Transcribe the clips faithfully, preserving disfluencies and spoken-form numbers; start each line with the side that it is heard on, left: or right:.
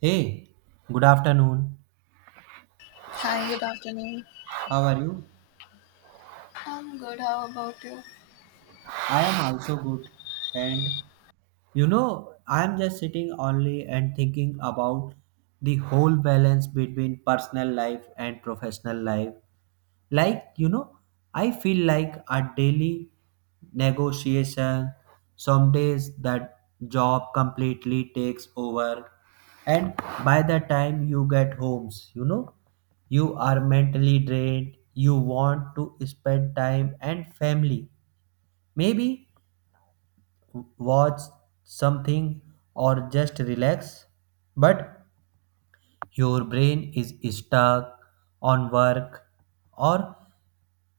right: Hey, good afternoon.
left: Hi, good afternoon.
right: How are you?
left: I'm good. How about you?
right: I am also good. And you know, I am just sitting only and thinking about the whole balance between personal life and professional life. like you know I feel like a daily negotiation. Some days that job completely takes over, and by the time you get homes, you know you are mentally drained. You want to spend time and family, maybe watch something or just relax, but your brain is stuck on work, or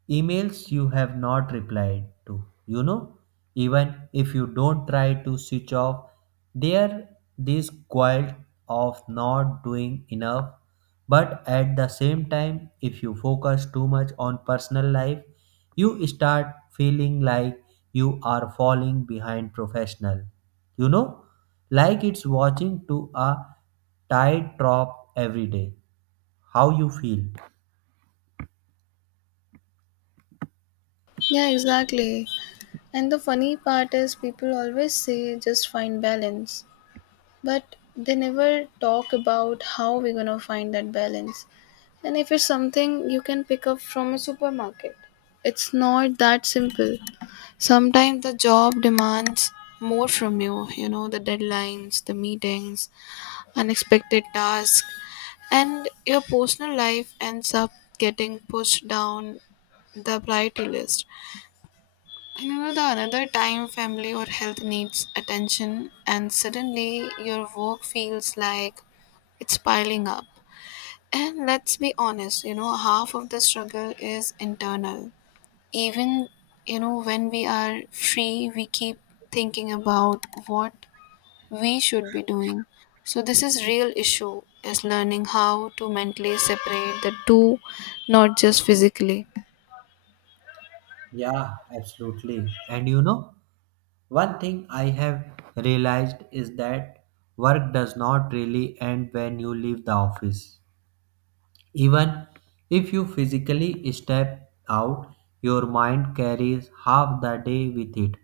right: emails you have not replied to, you know, even if you don't try to switch off, there this guilt of not doing enough. But at the same time, if you focus too much on personal life, you start feeling like you are falling behind professional. You know, like it's watching to a tide drop every day. How you feel?
left: Yeah, exactly. And the funny part is, people always say just find balance, but they never talk about how we're gonna find that balance. And if it's something you can pick up from a supermarket, it's not that simple. Sometimes the job demands more from you, you know, the deadlines, the meetings, unexpected tasks. And your personal life ends up getting pushed down the priority list. And you know, the another time family or health needs attention, and suddenly your work feels like it's piling up. And let's be honest, you know, half of the struggle is internal. Even, you know, when we are free, we keep thinking about what we should be doing. So this is real issue is learning how to mentally separate the two, not just physically.
right: Yeah, absolutely. And you know, One thing I have realized is that work does not really end when you leave the office. Even if you physically step out, your mind carries half the day with it.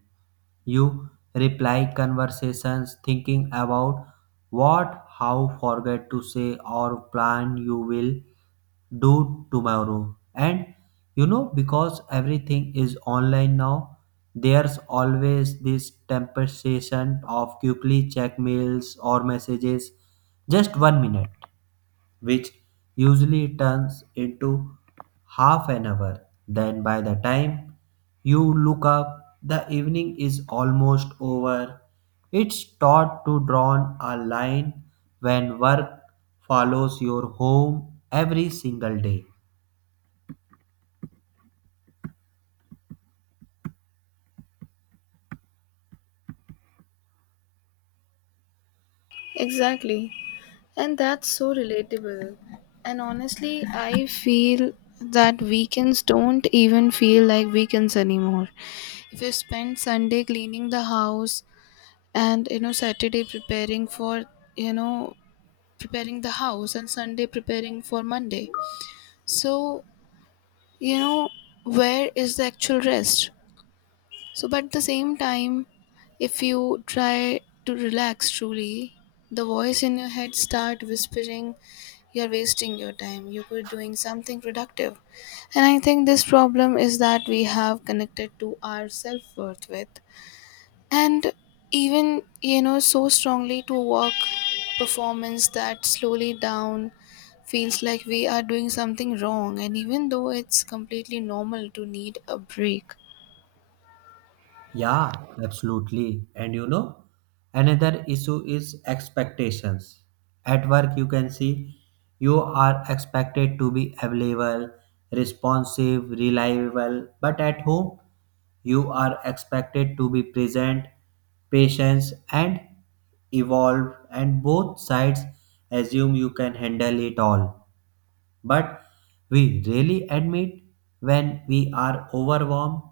right: You reply conversations thinking about what, how, forget to say, or plan you will do tomorrow. And you know, because everything is online now, there's always this temptation of quickly check mails or messages just one minute, which usually turns into half an hour. Then, by the time you look up, the evening is almost over. It's taught to draw a line when work follows your home every single day.
left: Exactly. And that's so relatable. And honestly, I feel that weekends don't even feel like weekends anymore. If you spend Sunday cleaning the house, and you know Saturday preparing for, you know, preparing the house and Sunday preparing for Monday. So, you know, where is the actual rest? So, but at the same time, if you try to relax truly, the voice in your head start whispering, "You're wasting your time. You could doing something productive." And I think this problem is that we have connected to our self worth with, and even you know so strongly to work performance that slowly down feels like we are doing something wrong, and even though it's completely normal to need a break.
right: Yeah, absolutely. And you know, another issue is expectations. At work, you can see you are expected to be available, responsive, reliable, but at home, you are expected to be present, patient, and evolve, and both sides assume you can handle it all, but we really admit when we are overwhelmed.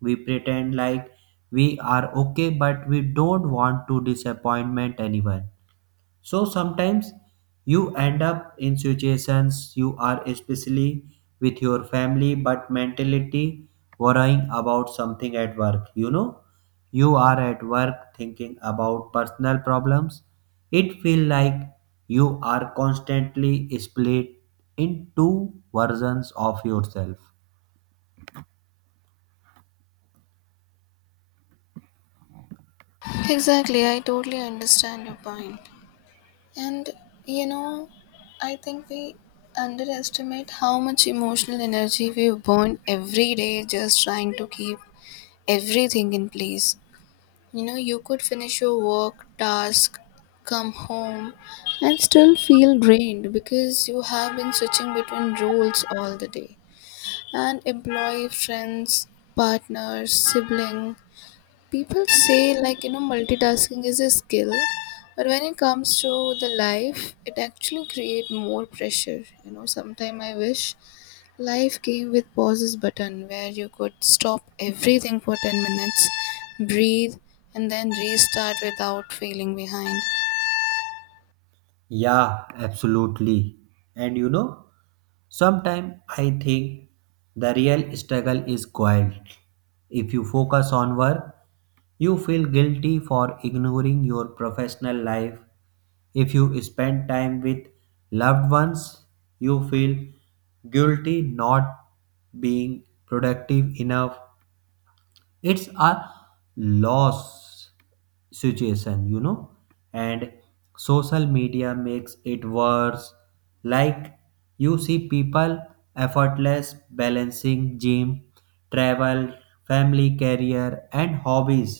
right: We pretend like we are okay, but we don't want to disappointment anyone. So sometimes you end up in situations you are especially with your family but mentality worrying about something at work. You know, you are at work thinking about personal problems. It feels like you are constantly split in two versions of yourself.
left: Exactly, I totally understand your point. And you know, I think we underestimate how much emotional energy we burn every day just trying to keep everything in place. You know, you could finish your work, task, come home, and still feel drained because you have been switching between roles all the day. And employee, friends, partners, sibling, people say like you know multitasking is a skill, but when it comes to the life it actually create more pressure. You know sometime I wish life came with pauses button where you could stop everything for ten minutes, breathe, and then restart without feeling behind.
right: Yeah, absolutely. And you know, sometimes I think the real struggle is quiet. If you focus on work, you feel guilty for ignoring your professional life. If you spend time with loved ones, you feel guilty not being productive enough. It's a loss situation you know And social media makes it worse. Like, you see people effortless balancing gym, travel, family, career, and hobbies,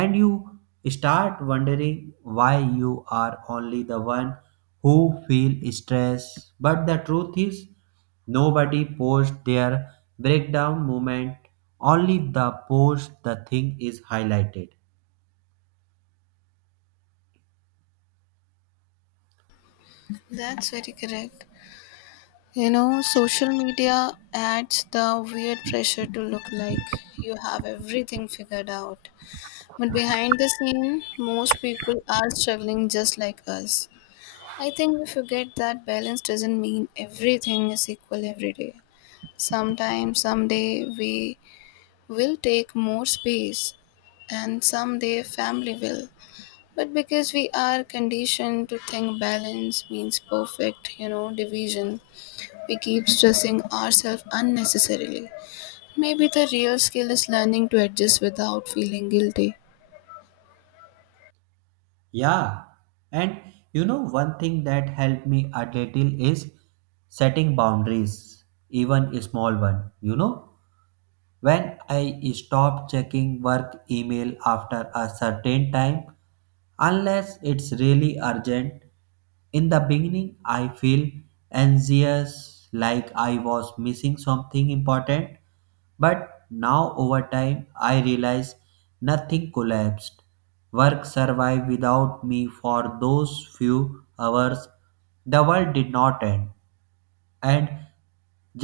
right: and you start wondering why you are only the one who feel stress. But the truth is, nobody posts their breakdown moment, only the post the thing is highlighted.
left: That's very correct. You know social media adds the weird pressure to look like you have everything figured out. But behind the scene, most people are struggling just like us. I think we forget that balance doesn't mean everything is equal every day. Sometimes, someday, we will take more space, and someday, family will. But because we are conditioned to think balance means perfect, you know, division, we keep stressing ourselves unnecessarily. Maybe the real skill is learning to adjust without feeling guilty.
right: Yeah, and you know, one thing that helped me a little is setting boundaries, even a small one. You know, when I stop checking work email after a certain time, unless it's really urgent, in the beginning, I feel anxious like I was missing something important. But now, over time, I realize nothing collapsed. Work survived without me for those few hours. The world did not end, and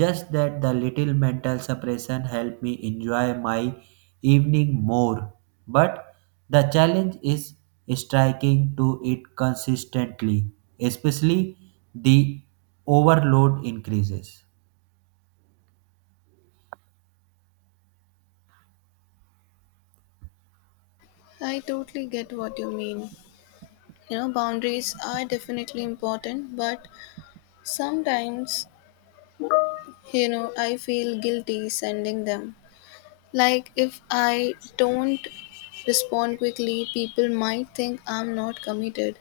right: just that the little mental suppression helped me enjoy my evening more. But the challenge is striking to it consistently, especially the overload increases.
left: I totally get what you mean. You know boundaries are definitely important, but sometimes you know I feel guilty sending them. Like if I don't respond quickly, people might think I'm not committed.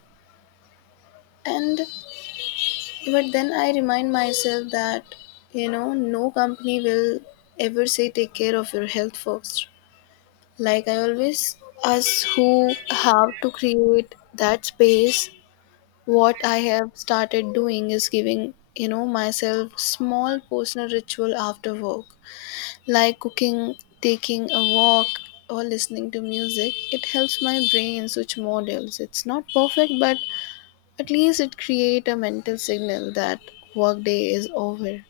left: And but then I remind myself that you know no company will ever say take care of your health first. Like I always us who have to create that space. What I have started doing is giving, you know, myself small personal ritual after work, like cooking, taking a walk, or listening to music. It helps my brain switch models. It's not perfect, but at least it creates a mental signal that workday is over.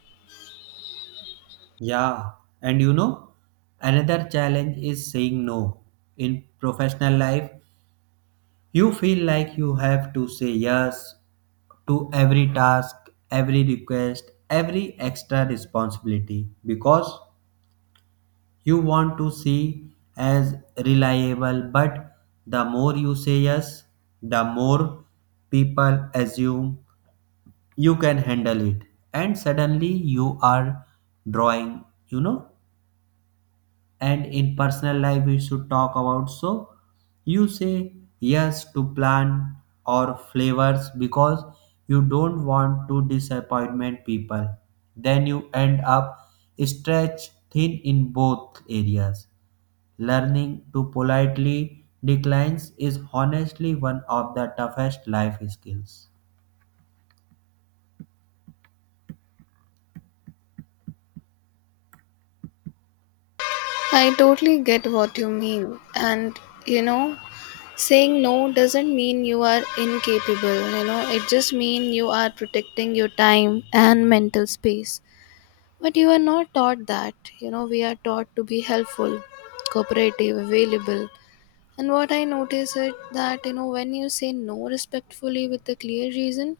right: Yeah, and you know, another challenge is saying no. In professional life, you feel like you have to say yes to every task, every request, every extra responsibility because you want to see as reliable. But the more you say yes, the more people assume you can handle it, and suddenly you are drawing you know And in personal life we should talk about. So you say yes to plan or flavors because you don't want to disappointment people. Then you end up stretched thin in both areas. Learning to politely declines is honestly one of the toughest life skills.
left: I totally get what you mean. And, you know, saying no doesn't mean you are incapable, you know, it just means you are protecting your time and mental space. But you are not taught that. You know, we are taught to be helpful, cooperative, available. And what I notice is that, you know, when you say no respectfully with a clear reason,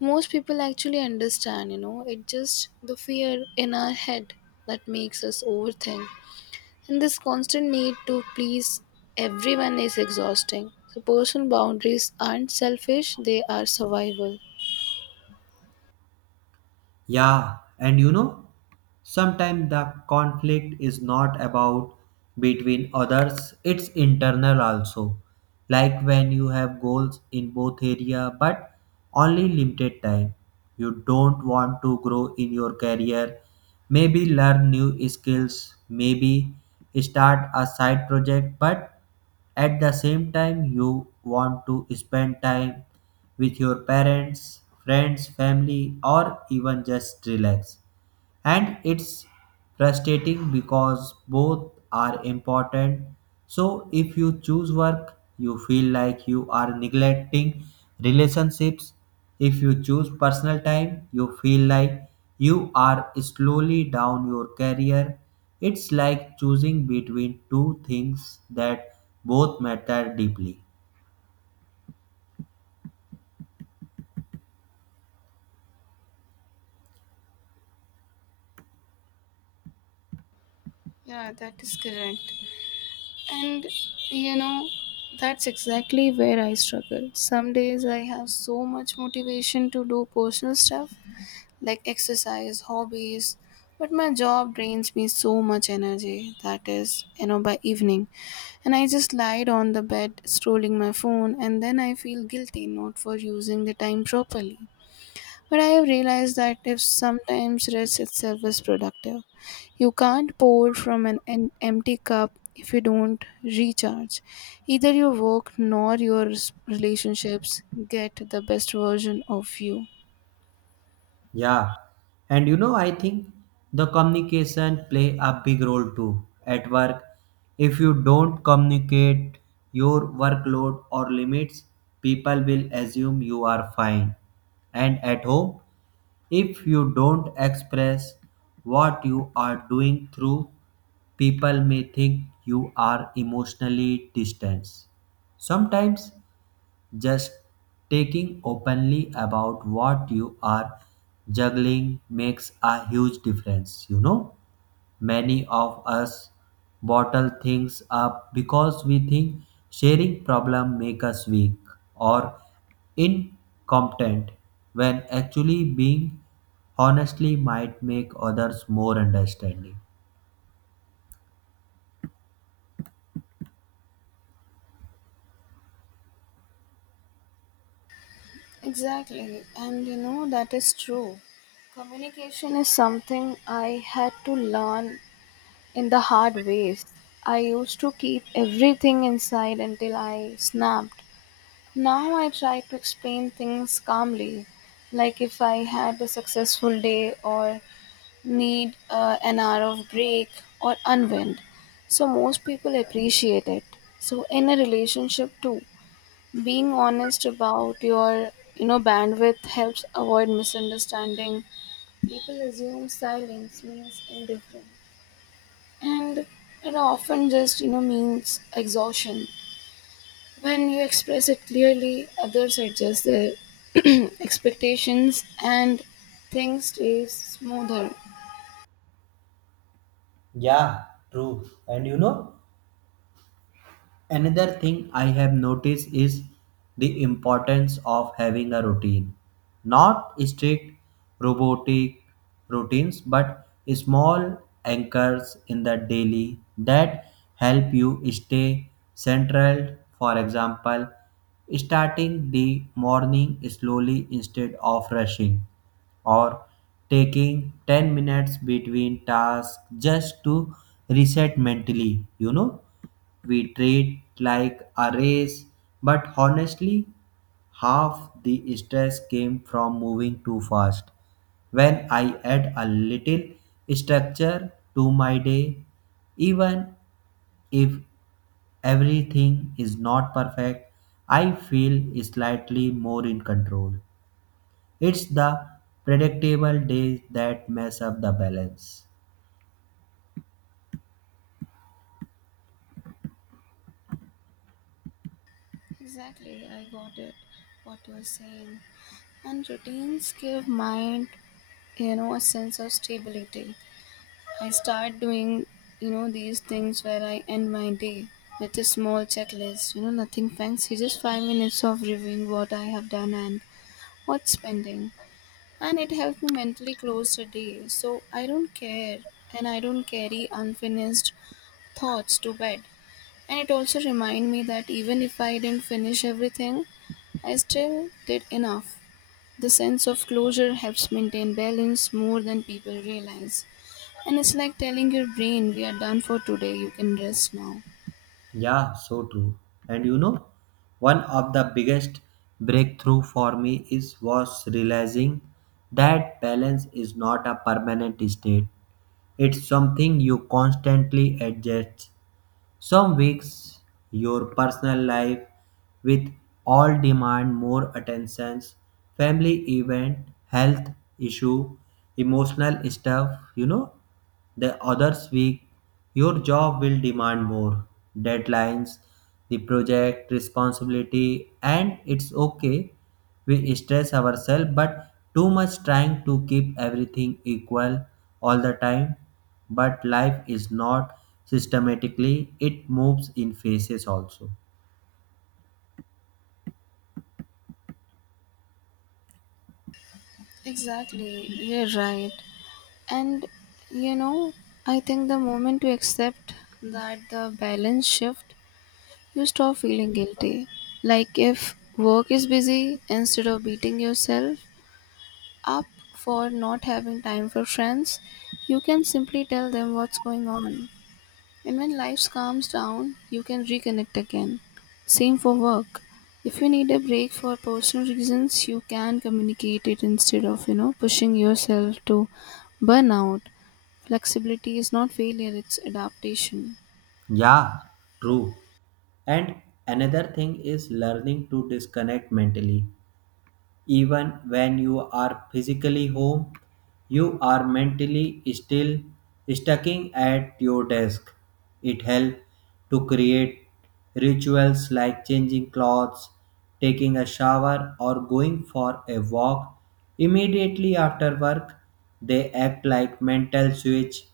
left: most people actually understand. You know, it's just the fear in our head that makes us overthink. And this constant need to please everyone is exhausting. So personal boundaries aren't selfish, they are survival.
right: Yeah, and you know, sometimes the conflict is not about between others, it's internal also. Like when you have goals in both area but only limited time. You don't want to grow in your career, maybe learn new skills, maybe start a side project, but at the same time, you want to spend time with your parents, friends, family, or even just relax. And it's frustrating because both are important. So if you choose work, you feel like you are neglecting relationships. If you choose personal time, you feel like you are slowly down your career. It's like choosing between two things that both matter deeply.
left: Yeah, that is correct. And you know, that's exactly where I struggle. Some days I have so much motivation to do personal stuff like exercise, hobbies, but my job drains me so much energy that is, you know, by evening. And I just lied on the bed scrolling my phone and then I feel guilty not for using the time properly. But I have realized that if sometimes rest itself is productive, you can't pour from an en- empty cup if you don't recharge. Either your work nor your s- relationships get the best version of you.
right: Yeah, and you know, I think the communication play a big role too at work. If you don't communicate your workload or limits, people will assume you are fine. And at home, if you don't express what you are doing through, people may think you are emotionally distant. Sometimes just taking openly about what you are juggling makes a huge difference, you know. Many of us bottle things up because we think sharing problem make us weak or incompetent, when actually being honestly might make others more understanding.
left: Exactly, and you know that is true. Communication is something I had to learn in the hard ways. I used to keep everything inside until I snapped. Now I try to explain things calmly, like if I had a successful day or need uh, an hour of break or unwind. So most people appreciate it. So in a relationship too, being honest about your you know bandwidth helps avoid misunderstanding. People assume silence means indifferent, and it often just you know means exhaustion. When you express it clearly, others adjust their expectations and things stays smoother.
right: Yeah, true. And you know, Another thing I have noticed is the importance of having a routine. Not strict robotic routines, but small anchors in the daily that help you stay central. For example, starting the morning slowly instead of rushing, or taking ten minutes between tasks just to reset mentally, you know We treat like a race, but honestly, half the stress came from moving too fast. When I add a little structure to my day, even if everything is not perfect, I feel slightly more in control. It's the predictable days that mess up the balance.
left: Exactly, I got it. What you're saying, and routines give mind, you know, a sense of stability. I start doing, you know, these things where I end my day with a small checklist. You know, nothing fancy, just five minutes of reviewing what I have done and what's pending. And it helps me mentally close the day. So I don't care, and I don't carry unfinished thoughts to bed. And it also reminds me that even if I didn't finish everything, I still did enough. The sense of closure helps maintain balance more than people realize. And it's like telling your brain, we are done for today, you can rest now.
right: Yeah, so true. And you know, one of the biggest breakthrough for me is was realizing that balance is not a permanent state. It's something you constantly adjust. Some weeks your personal life with all demand more attentions, family event, health issue, emotional stuff, you know. The others week your job will demand more deadlines, the project responsibility, and it's okay. We stress ourselves, but too much trying to keep everything equal all the time. But life is not systematically, it moves in phases also.
left: Exactly, you're right. And you know, I think the moment we accept that the balance shift, you stop feeling guilty. Like if work is busy, instead of beating yourself up for not having time for friends, you can simply tell them what's going on. And when life calms down, you can reconnect again. Same for work. If you need a break for personal reasons, you can communicate it instead of, you know, pushing yourself to burnout. Flexibility is not failure, it's adaptation.
right: Yeah, true. And another thing is learning to disconnect mentally. Even when you are physically home, you are mentally still stucking at your desk. It helps to create rituals like changing clothes, taking a shower, or going for a walk immediately after work. They act like mental switch.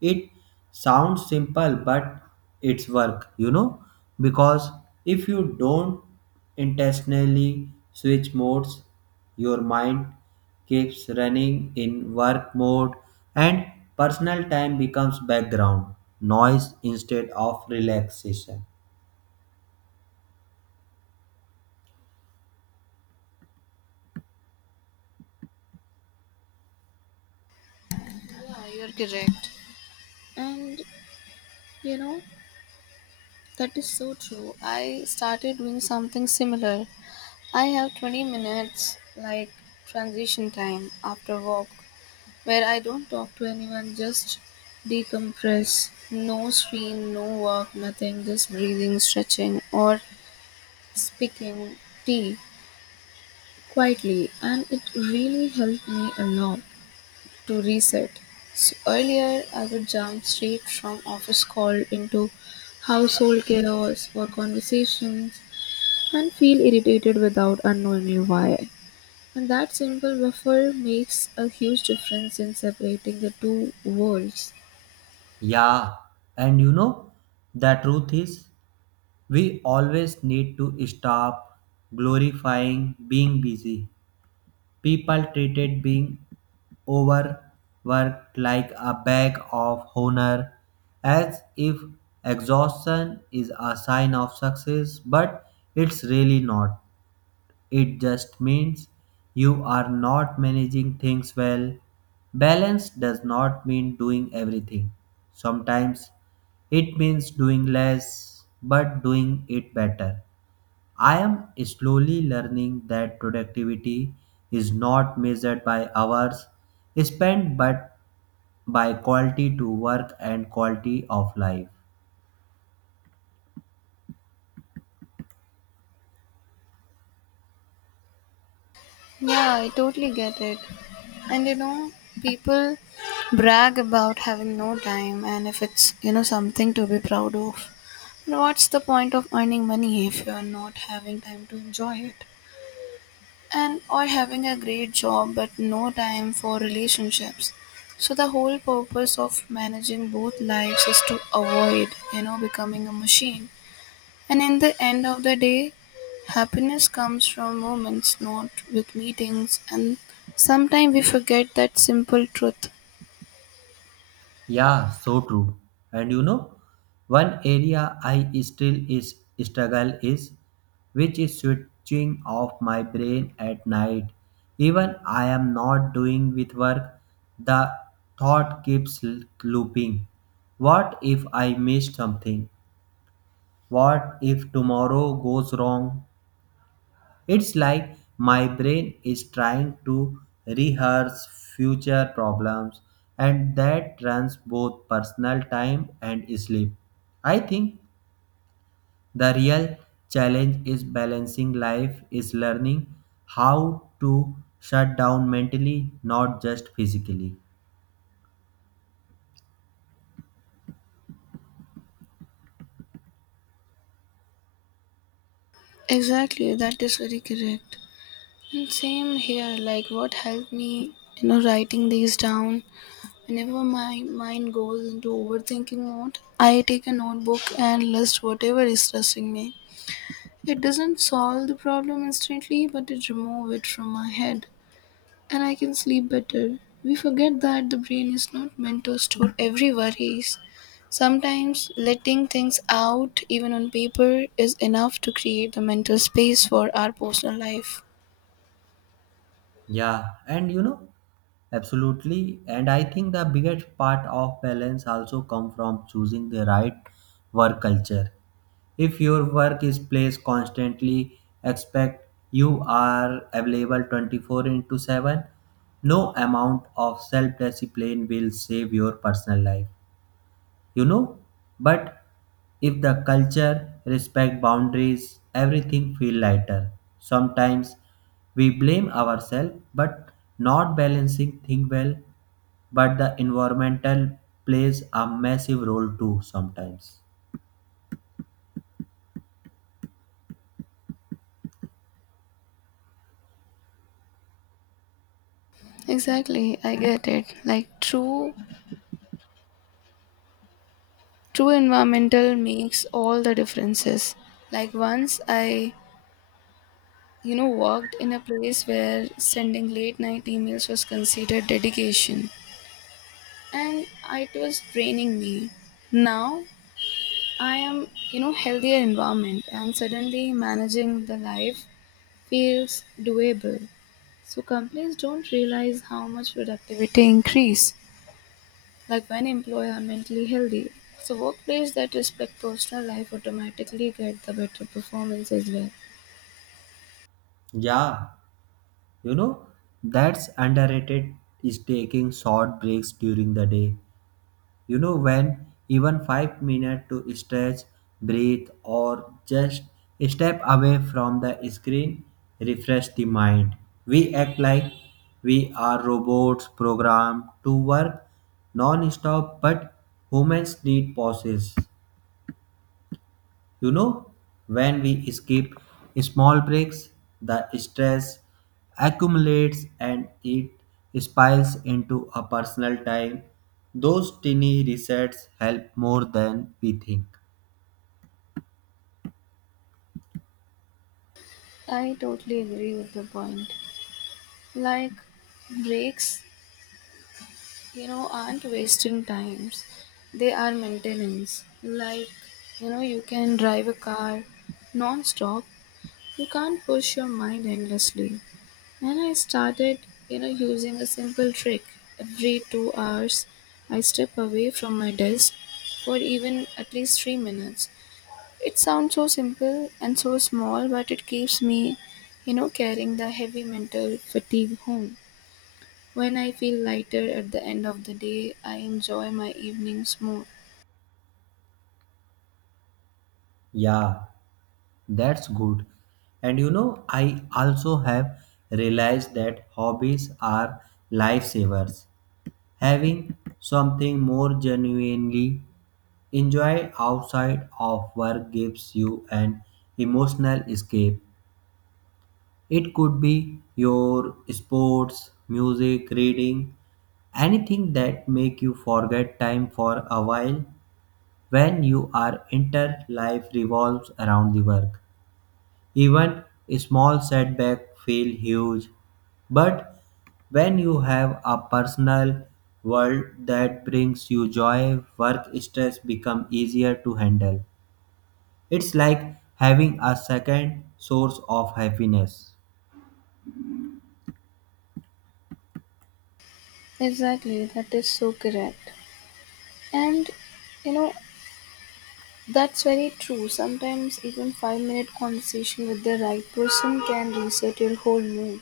right: It sounds simple, but it's work, you know, because if you don't intentionally switch modes. Your mind keeps running in work mode, and personal time becomes background noise instead of relaxation.
left: Yeah, you're correct. And you know, that is so true. I started doing something similar. I have twenty minutes like transition time after work where I don't talk to anyone, just decompress. No screen, no work, nothing, just breathing, stretching, or speaking tea quietly. And it really helped me a lot to reset. So earlier, I would jump straight from office call into household chaos or conversations and feel irritated without unknowingly why. And that simple buffer makes a huge difference in separating the two worlds.
right: Yeah, and you know, the truth is, we always need to stop glorifying being busy. People treated being overworked like a badge of honor, as if exhaustion is a sign of success, but it's really not. It just means you are not managing things well. Balance does not mean doing everything. Sometimes it means doing less but doing it better. I am slowly learning that productivity is not measured by hours spent but by quality to work and quality of life.
left: Yeah, I totally get it. And you know, people brag about having no time and if it's, you know, something to be proud of. But what's the point of earning money if you're not having time to enjoy it? And or having a great job but no time for relationships. So the whole purpose of managing both lives is to avoid you know becoming a machine. And in the end of the day, happiness comes from moments not with meetings. And sometimes we forget that simple truth.
right: Yeah, so true. And you know, one area I still is struggle is which is switching off my brain at night. Even I am not doing with work, the thought keeps l- looping. What if I miss something? What if tomorrow goes wrong? It's like my brain is trying to rehearse future problems, and that runs both personal time and sleep. I think the real challenge is balancing life, is learning how to shut down mentally, not just physically.
left: Exactly, that is very correct. And same here, like what helped me you know writing these down. Whenever my mind goes into overthinking mode, I take a notebook and list whatever is stressing me. It doesn't solve the problem instantly, but it removes it from my head, and I can sleep better. We forget that the brain is not meant to store every worries. Sometimes letting things out, even on paper, is enough to create the mental space for our personal life.
right: Yeah, and you know, absolutely. And I think the biggest part of balance also come from choosing the right work culture. If your work is placed constantly, expect you are available twenty-four into seven. No amount of self discipline will save your personal life you know but if the culture respect boundaries, everything feel lighter. Sometimes we blame ourselves but not balancing thing well, but the environmental plays a massive role too sometimes.
left: Exactly, I get it. Like true True environmental makes all the differences. Like once I, you know, worked in a place where sending late night emails was considered dedication, and it was draining me. Now I am, you know, healthier environment, and suddenly managing the life feels doable. So companies don't realize how much productivity increase. Like when employees are mentally healthy, so workplace that respect personal life automatically get the better performance as well.
right: Yeah, you know that's underrated is taking short breaks during the day. You know, when even five minutes to stretch, breathe, or just step away from the screen, refresh the mind. We act like we are robots programmed to work non stop, but humans need pauses. You know, when we skip small breaks, the stress accumulates, and it spills into a personal time. Those tiny resets help more than we think.
left: I totally agree with the point. Like breaks, you know, aren't wasting times. They are maintenance. Like, you know, you can drive a car non-stop. You can't push your mind endlessly. And I started, you know, using a simple trick. Every two hours, I step away from my desk for even at least three minutes. It sounds so simple and so small, but it keeps me, you know, carrying the heavy mental fatigue home. When I feel lighter at the end of the day, I enjoy my evenings more.
right: Yeah, that's good. And you know, I also have realized that hobbies are lifesavers. Having something more genuinely enjoy outside of work gives you an emotional escape. It could be your sports, music, reading, anything that make you forget time for a while. When you are inter life revolves around the work, even a small setback feel huge, but when you have a personal world that brings you joy, work stress become easier to handle. It's like having a second source of happiness.
left: Exactly, that is so correct. And you know, that's very true. Sometimes even five minute conversation with the right person can reset your whole mood.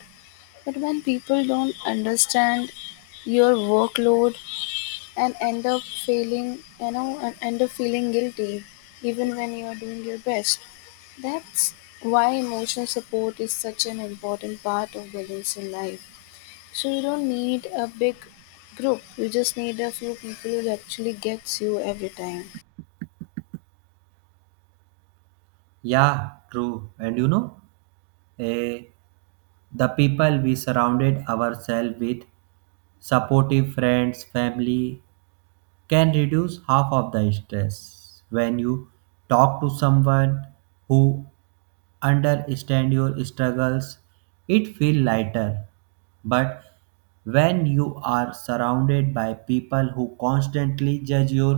left: But when people don't understand your workload, and end up feeling, you know, and end up feeling guilty even when you are doing your best. That's why emotional support is such an important part of balance in life. So you don't need a big group. You just need a few people who actually gets you every time.
right: Yeah, true. And you know, eh, the people we surrounded ourselves with, supportive friends, family, can reduce half of the stress. When you talk to someone who understands your struggles, it feels lighter, but when you are surrounded by people who constantly judge your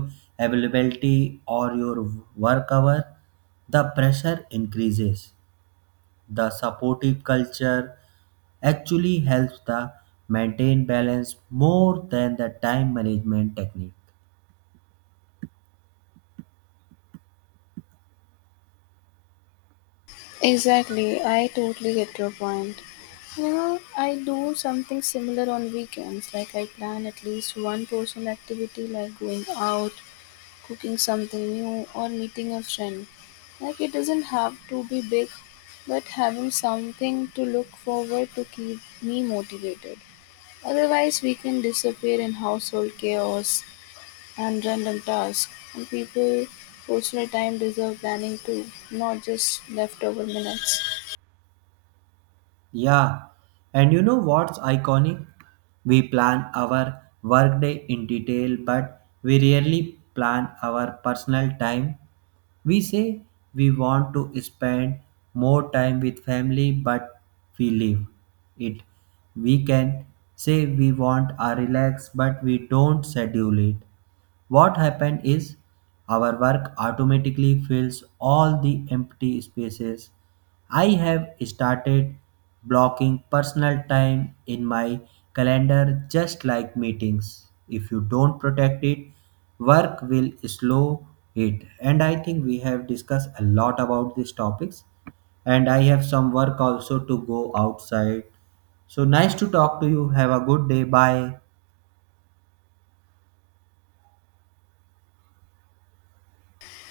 right: availability or your work hour, the pressure increases. The supportive culture actually helps the maintain balance more than the time management technique.
left: Exactly, I totally get your point. You know, I do something similar on weekends, like I plan at least one person activity, like going out, cooking something new, or meeting a friend. Like, it doesn't have to be big, but having something to look forward to keep me motivated. Otherwise, we can disappear in household chaos and random tasks, and people, personal time deserve planning too, not just leftover minutes.
right: Yeah, and you know what's iconic? We plan our workday in detail, but we rarely plan our personal time. We say we want to spend more time with family, but we leave it. We can say we want a relax, but we don't schedule it. What happened is our work automatically fills all the empty spaces. I have started blocking personal time in my calendar just like meetings. If you don't protect it, work will slow it. And I think we have discussed a lot about these topics. And I have some work also to go outside. So nice to talk to you. Have a good day. Bye.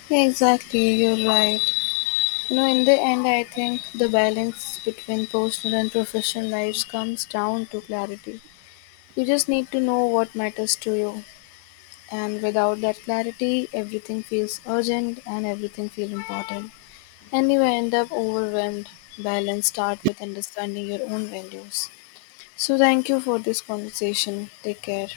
left: Yeah, exactly, you're right. You know, in the end, I think the balance between personal and professional lives comes down to clarity. You just need to know what matters to you, and without that clarity, everything feels urgent and everything feels important. And you end up overwhelmed. Balance start with understanding your own values. So, thank you for this conversation. Take care.